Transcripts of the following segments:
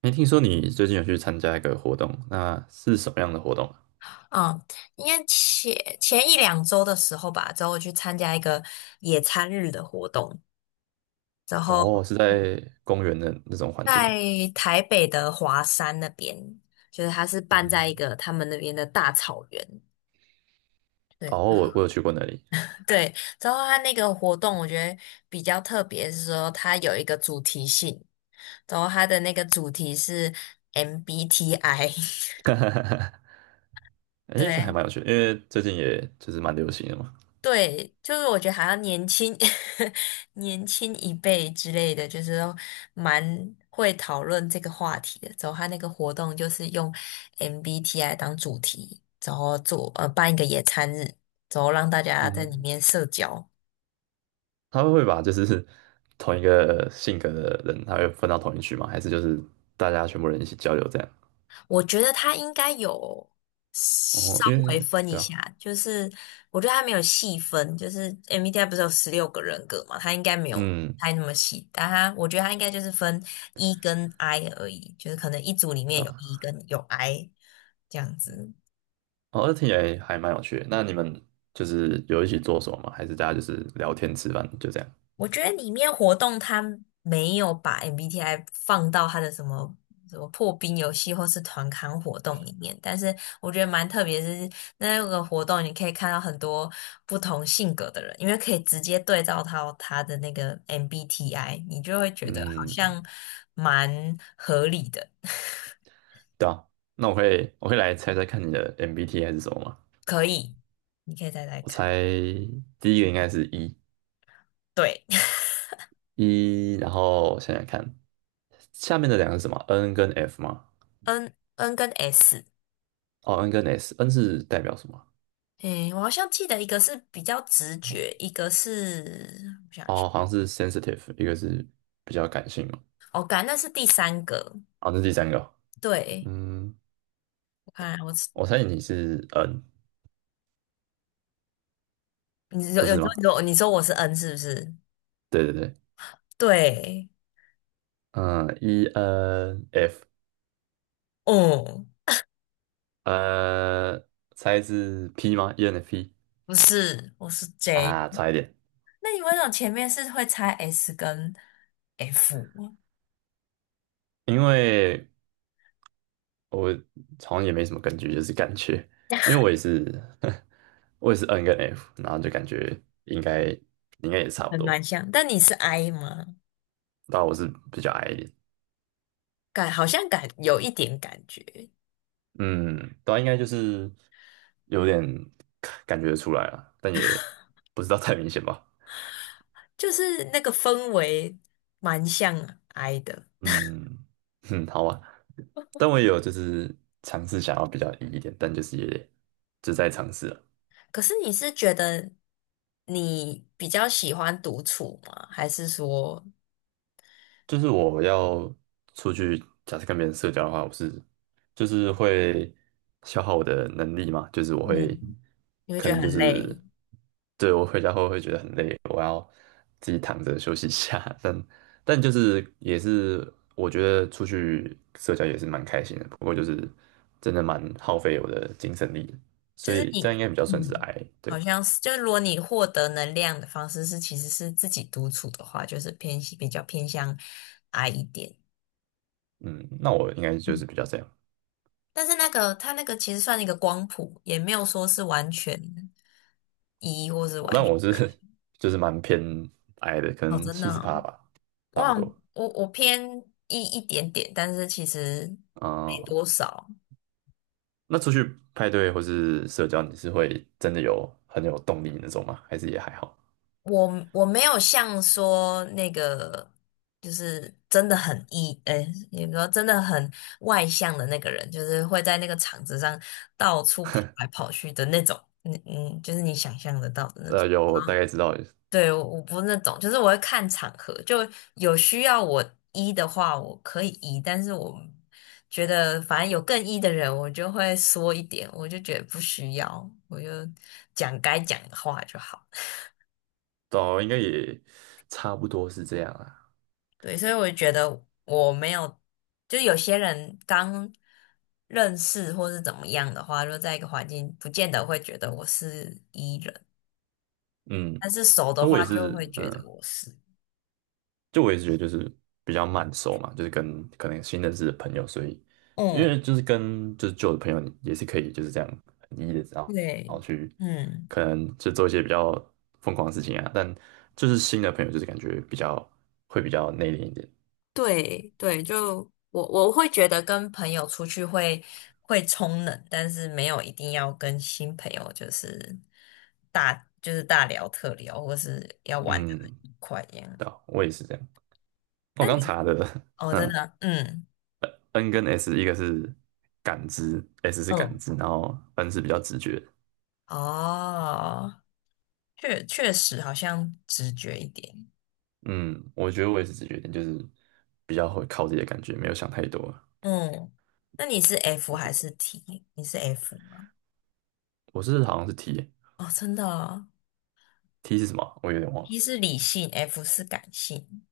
没听说你最近有去参加一个活动，那是什么样的活动啊？嗯，应该前一两周的时候吧，之后我去参加一个野餐日的活动，然后哦，是在公园的那种环境吗？在台北的华山那边，就是它是办嗯，在一个他们那边的大草原。对哦，我有去过那里，对，之后它那个活动我觉得比较特别，是说它有一个主题性，然后它的那个主题是 MBTI。哎这还对，蛮有趣的，因为最近也就是蛮流行的嘛。对，就是我觉得好像年轻 年轻一辈之类的，就是都蛮会讨论这个话题的。之后他那个活动就是用 MBTI 当主题，然后办一个野餐日，然后让大家在里嗯，面社交。他们会把就是 同一个性格的人，他会分到同一区吗？还是就是大家全部人一起交流这样？我觉得他应该有哦，稍因微为分一对啊，下，就是我觉得他没有细分，就是 MBTI 不是有16个人格嘛，他应该没有嗯，太那么细，但他我觉得他应该就是分 E 跟 I 而已，就是可能一组里面对有 E 啊，跟有 I 这样子。哦，那听起来还蛮有趣的。那你们就是有一起做什么吗？还是大家就是聊天吃饭就这样？我觉得里面活动它没有把 MBTI 放到它的什么什么破冰游戏或是团康活动里面，但是我觉得蛮特别的是，那个活动你可以看到很多不同性格的人，因为可以直接对照到他的那个 MBTI,你就会觉得好嗯，像蛮合理的。对啊，那我会来猜猜看你的 MBTI 是什么吗？可以，你可以再来我猜看。第一个应该是 E 对 E，然后想想看，下面的两个是什么？N 跟 F 吗？，N 跟 S,哦，N 跟 S，N 是代表什么？诶，我好像记得一个是比较直觉，一个是我想一下哦，好像是 sensitive，一个是比较感性嘛。哦，感那是第三个。好，那第三个，对，嗯，我看我是。我猜你是 N，你有不有是时吗？候你说我是 N 是不是？对对对，对，嗯，E N F，哦，呃，猜是 P 吗？E N F P 不是，我是 J。啊，差一点，那你为什么前面是会猜 S 跟 F?因为。我好像也没什么根据，就是感觉，因为我也是，我也是 N 跟 F，然后就感觉应该应该也差不很蛮多，像，但你是 I 吗？但我是比较矮一点，好像有一点感觉，嗯，但应该就是有点感觉得出来了，但也不知道太明显吧，就是那个氛围蛮像 I 的。嗯嗯，好吧，但我也有就是尝试想要比较 E 一点，但就是也就在尝试啊可是你是觉得你比较喜欢独处吗？还是说，就是我要出去，假设跟别人社交的话，我是就是会消耗我的能力嘛，就是我会嗯，你会可觉得能就很是累？对我回家后会觉得很累，我要自己躺着休息一下。但就是也是我觉得出去社交也是蛮开心的，不过就是真的蛮耗费我的精神力的就所是以这样你，应该比较算是 嗯，I 好对，像是，就是如果你获得能量的方式是其实是自己独处的话，就是偏比较偏向 I 一点。嗯，那我应该就嗯，是比较这样。但是那个它那个其实算一个光谱，也没有说是完全 E 或是哦完那全。我是 就是蛮偏矮的，可哦，能真的七十哦，趴吧，我差不好像多。我偏 E 一点点，但是其实没啊、多少。那出去派对或是社交，你是会真的有很有动力那种吗？还是也还好？我没有像说那个，就是真的很 E,哎，你说真的很外向的那个人，就是会在那个场子上到处跑来跑去的那种，就是你想象得到的那种。有大概知道，对，我不是那种，就是我会看场合，就有需要我 E 的话，我可以 E,但是我觉得反正有更 E 的人，我就会缩一点，我就觉得不需要，我就讲该讲的话就好。哦，应该也差不多是这样啊。对，所以我就觉得我没有，就有些人刚认识或是怎么样的话，就在一个环境，不见得会觉得我是 E 人，嗯，但是熟的那我话也就是，会觉得嗯，我是。就我也是觉得就是比较慢熟嘛，就是跟可能新认识的朋友，所以因嗯，为就是跟就是旧的朋友也是可以就是这样很一的，然后然对，后去嗯，可能就做一些比较疯狂的事情啊，但就是新的朋友就是感觉比较会比较内敛一点，对对，就我会觉得跟朋友出去会冲冷，但是没有一定要跟新朋友就是大就是大聊特聊，或是要玩的嗯，很愉快一样。对啊我也是这样。我那刚你查的，哦，真嗯的，嗯，N 跟 S 一个是感知，S 是感嗯。知，然后 N 是比较直觉的哦，确实好像直觉一点。嗯，我觉得我也是直觉一点，就是比较会靠自己的感觉，没有想太多。嗯，那你是 F 还是 T?你是 F 吗？我是好像是 T 欸 哦，真的哦 t 是什么啊我有点忘了。，T 是理性，F 是感性。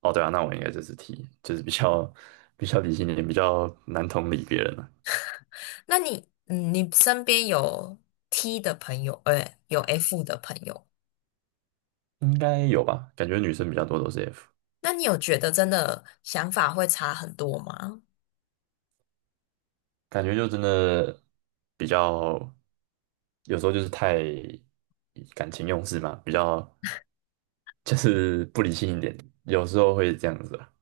哦，对啊，那我应该就是 T，就是比较理性一点，比较难同理别人了，那你，嗯，你身边有 T 的朋友，有 F 的朋友，应该有吧？感觉女生比较多都是 F，那你有觉得真的想法会差很多吗？感觉就真的比较有时候就是太感情用事嘛，比较就是不理性一点，有时候会这样子啊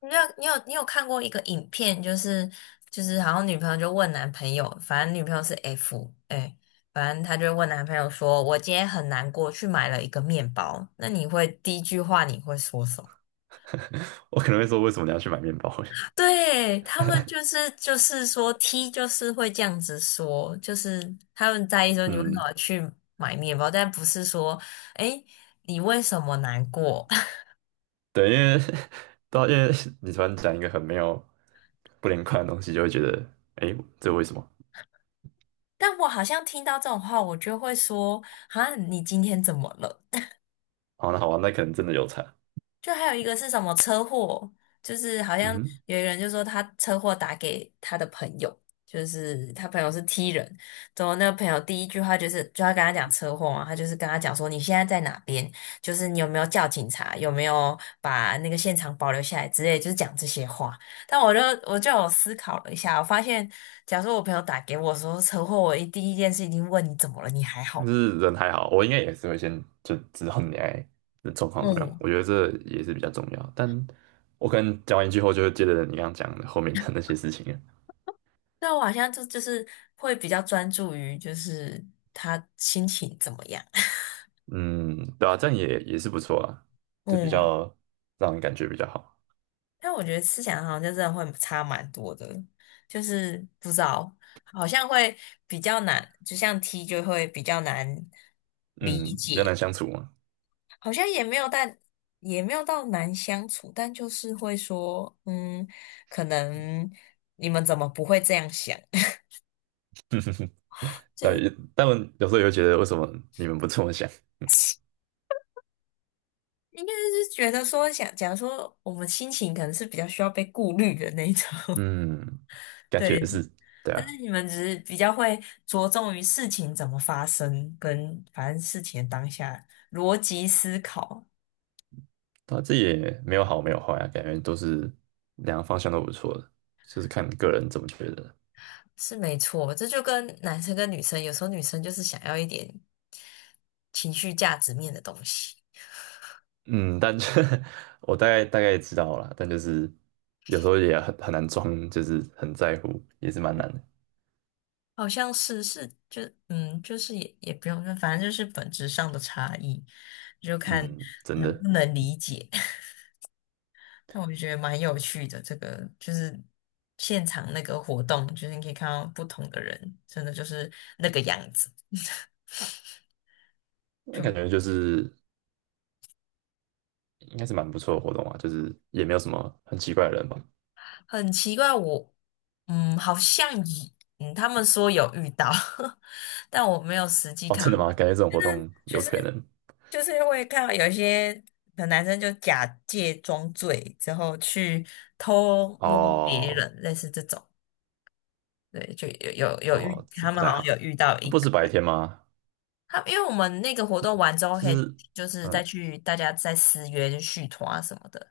你有看过一个影片，就是好像女朋友就问男朋友，反正女朋友是 F,哎，反正他就问男朋友说："我今天很难过，去买了一个面包。"那你会第一句话你会说什么？我可能会说为什么你要去买面包？对，他们就是说 T 就是会这样子说，就是他们在意 说你为什嗯，么去买面包，但不是说哎你为什么难过。对，因为 到因为你突然讲一个很没有不连贯的东西，就会觉得，哎，这为什么？但我好像听到这种话，我就会说："啊，你今天怎么了？"好，那好吧，那可能真的有差。就还有一个是什么车祸，就是好嗯像哼，有一个人就说他车祸打给他的朋友，就是他朋友是 T 人，然后那个朋友第一句话就是就要跟他讲车祸嘛，他就是跟他讲说你现在在哪边，就是你有没有叫警察，有没有把那个现场保留下来之类，就是讲这些话。但我就有思考了一下，我发现假如说我朋友打给我说车祸，我第一件事一定问你怎么了，你还好就吗？是人还好，我应该也是会先就知道你爱的状况怎么样。嗯，我觉得这也是比较重要。但我可能讲完一句后，就会接着你刚刚讲的后面的那些事情了。那我好像就是会比较专注于就是他心情怎么样，嗯，对啊，这样也是不错啊，就比嗯，较让人感觉比较好。但我觉得思想好像就真的会差蛮多的，就是不知道，好像会比较难，就像 T 就会比较难理嗯，比较难解，相处嘛。好像也没有但也没有到难相处，但就是会说，嗯，可能你们怎么不会这样想？就但也是但有时候也会觉得，为什么你们不这么想？应该是觉得说想，假如说我们心情可能是比较需要被顾虑的那一种，嗯，感觉对，是，对但啊。是你们只是比较会着重于事情怎么发生，跟反正事情的当下逻辑思考他这也没有好没有坏啊，感觉都是两个方向都不错的，就是看个人怎么觉得。是没错，这就跟男生跟女生，有时候女生就是想要一点情绪价值面的东西，嗯，但就 我大概知道了但就是有时候也很难装，就是很在乎，也是蛮难的。好像是就是也不用，反正就是本质上的差异，就看嗯，真能的，不能理解。但我就觉得蛮有趣的，这个就是现场那个活动，就是你可以看到不同的人，真的就是那个样子，那就感觉就是应该是蛮不错的活动啊，就是也没有什么很奇怪的人吧。很奇怪。好像他们说有遇到，但我没有实际哦，看真到，的吗？感觉这种活动就有是可能就是会看到有一些可能男生就假借装醉之后去偷摸别哦人，类似这种。对，就有有有遇，哦，这他不们太好像好。有遇到一不个。是白天吗？他因为我们那个活动完之后，就可以是就是再嗯去大家再私约就续团啊什么的，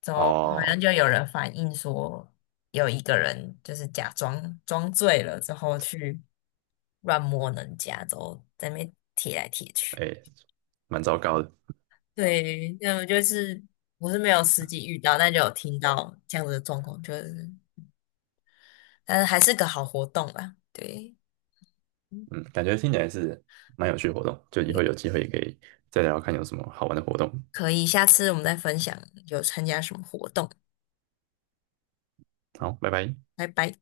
怎么好像哦，就有人反映说，有一个人就是假装装醉了之后去乱摸人家，之后在那边贴来贴去。哎、蛮糟糕的。对，那我就是我是没有实际遇到，但就有听到这样子的状况，就是但是还是个好活动啦。对，嗯，感觉听起来是蛮有趣的活动，就以后有也机会也可以再聊看有什么好玩的活动。可以，下次我们再分享有参加什么活动。好，拜拜。拜拜。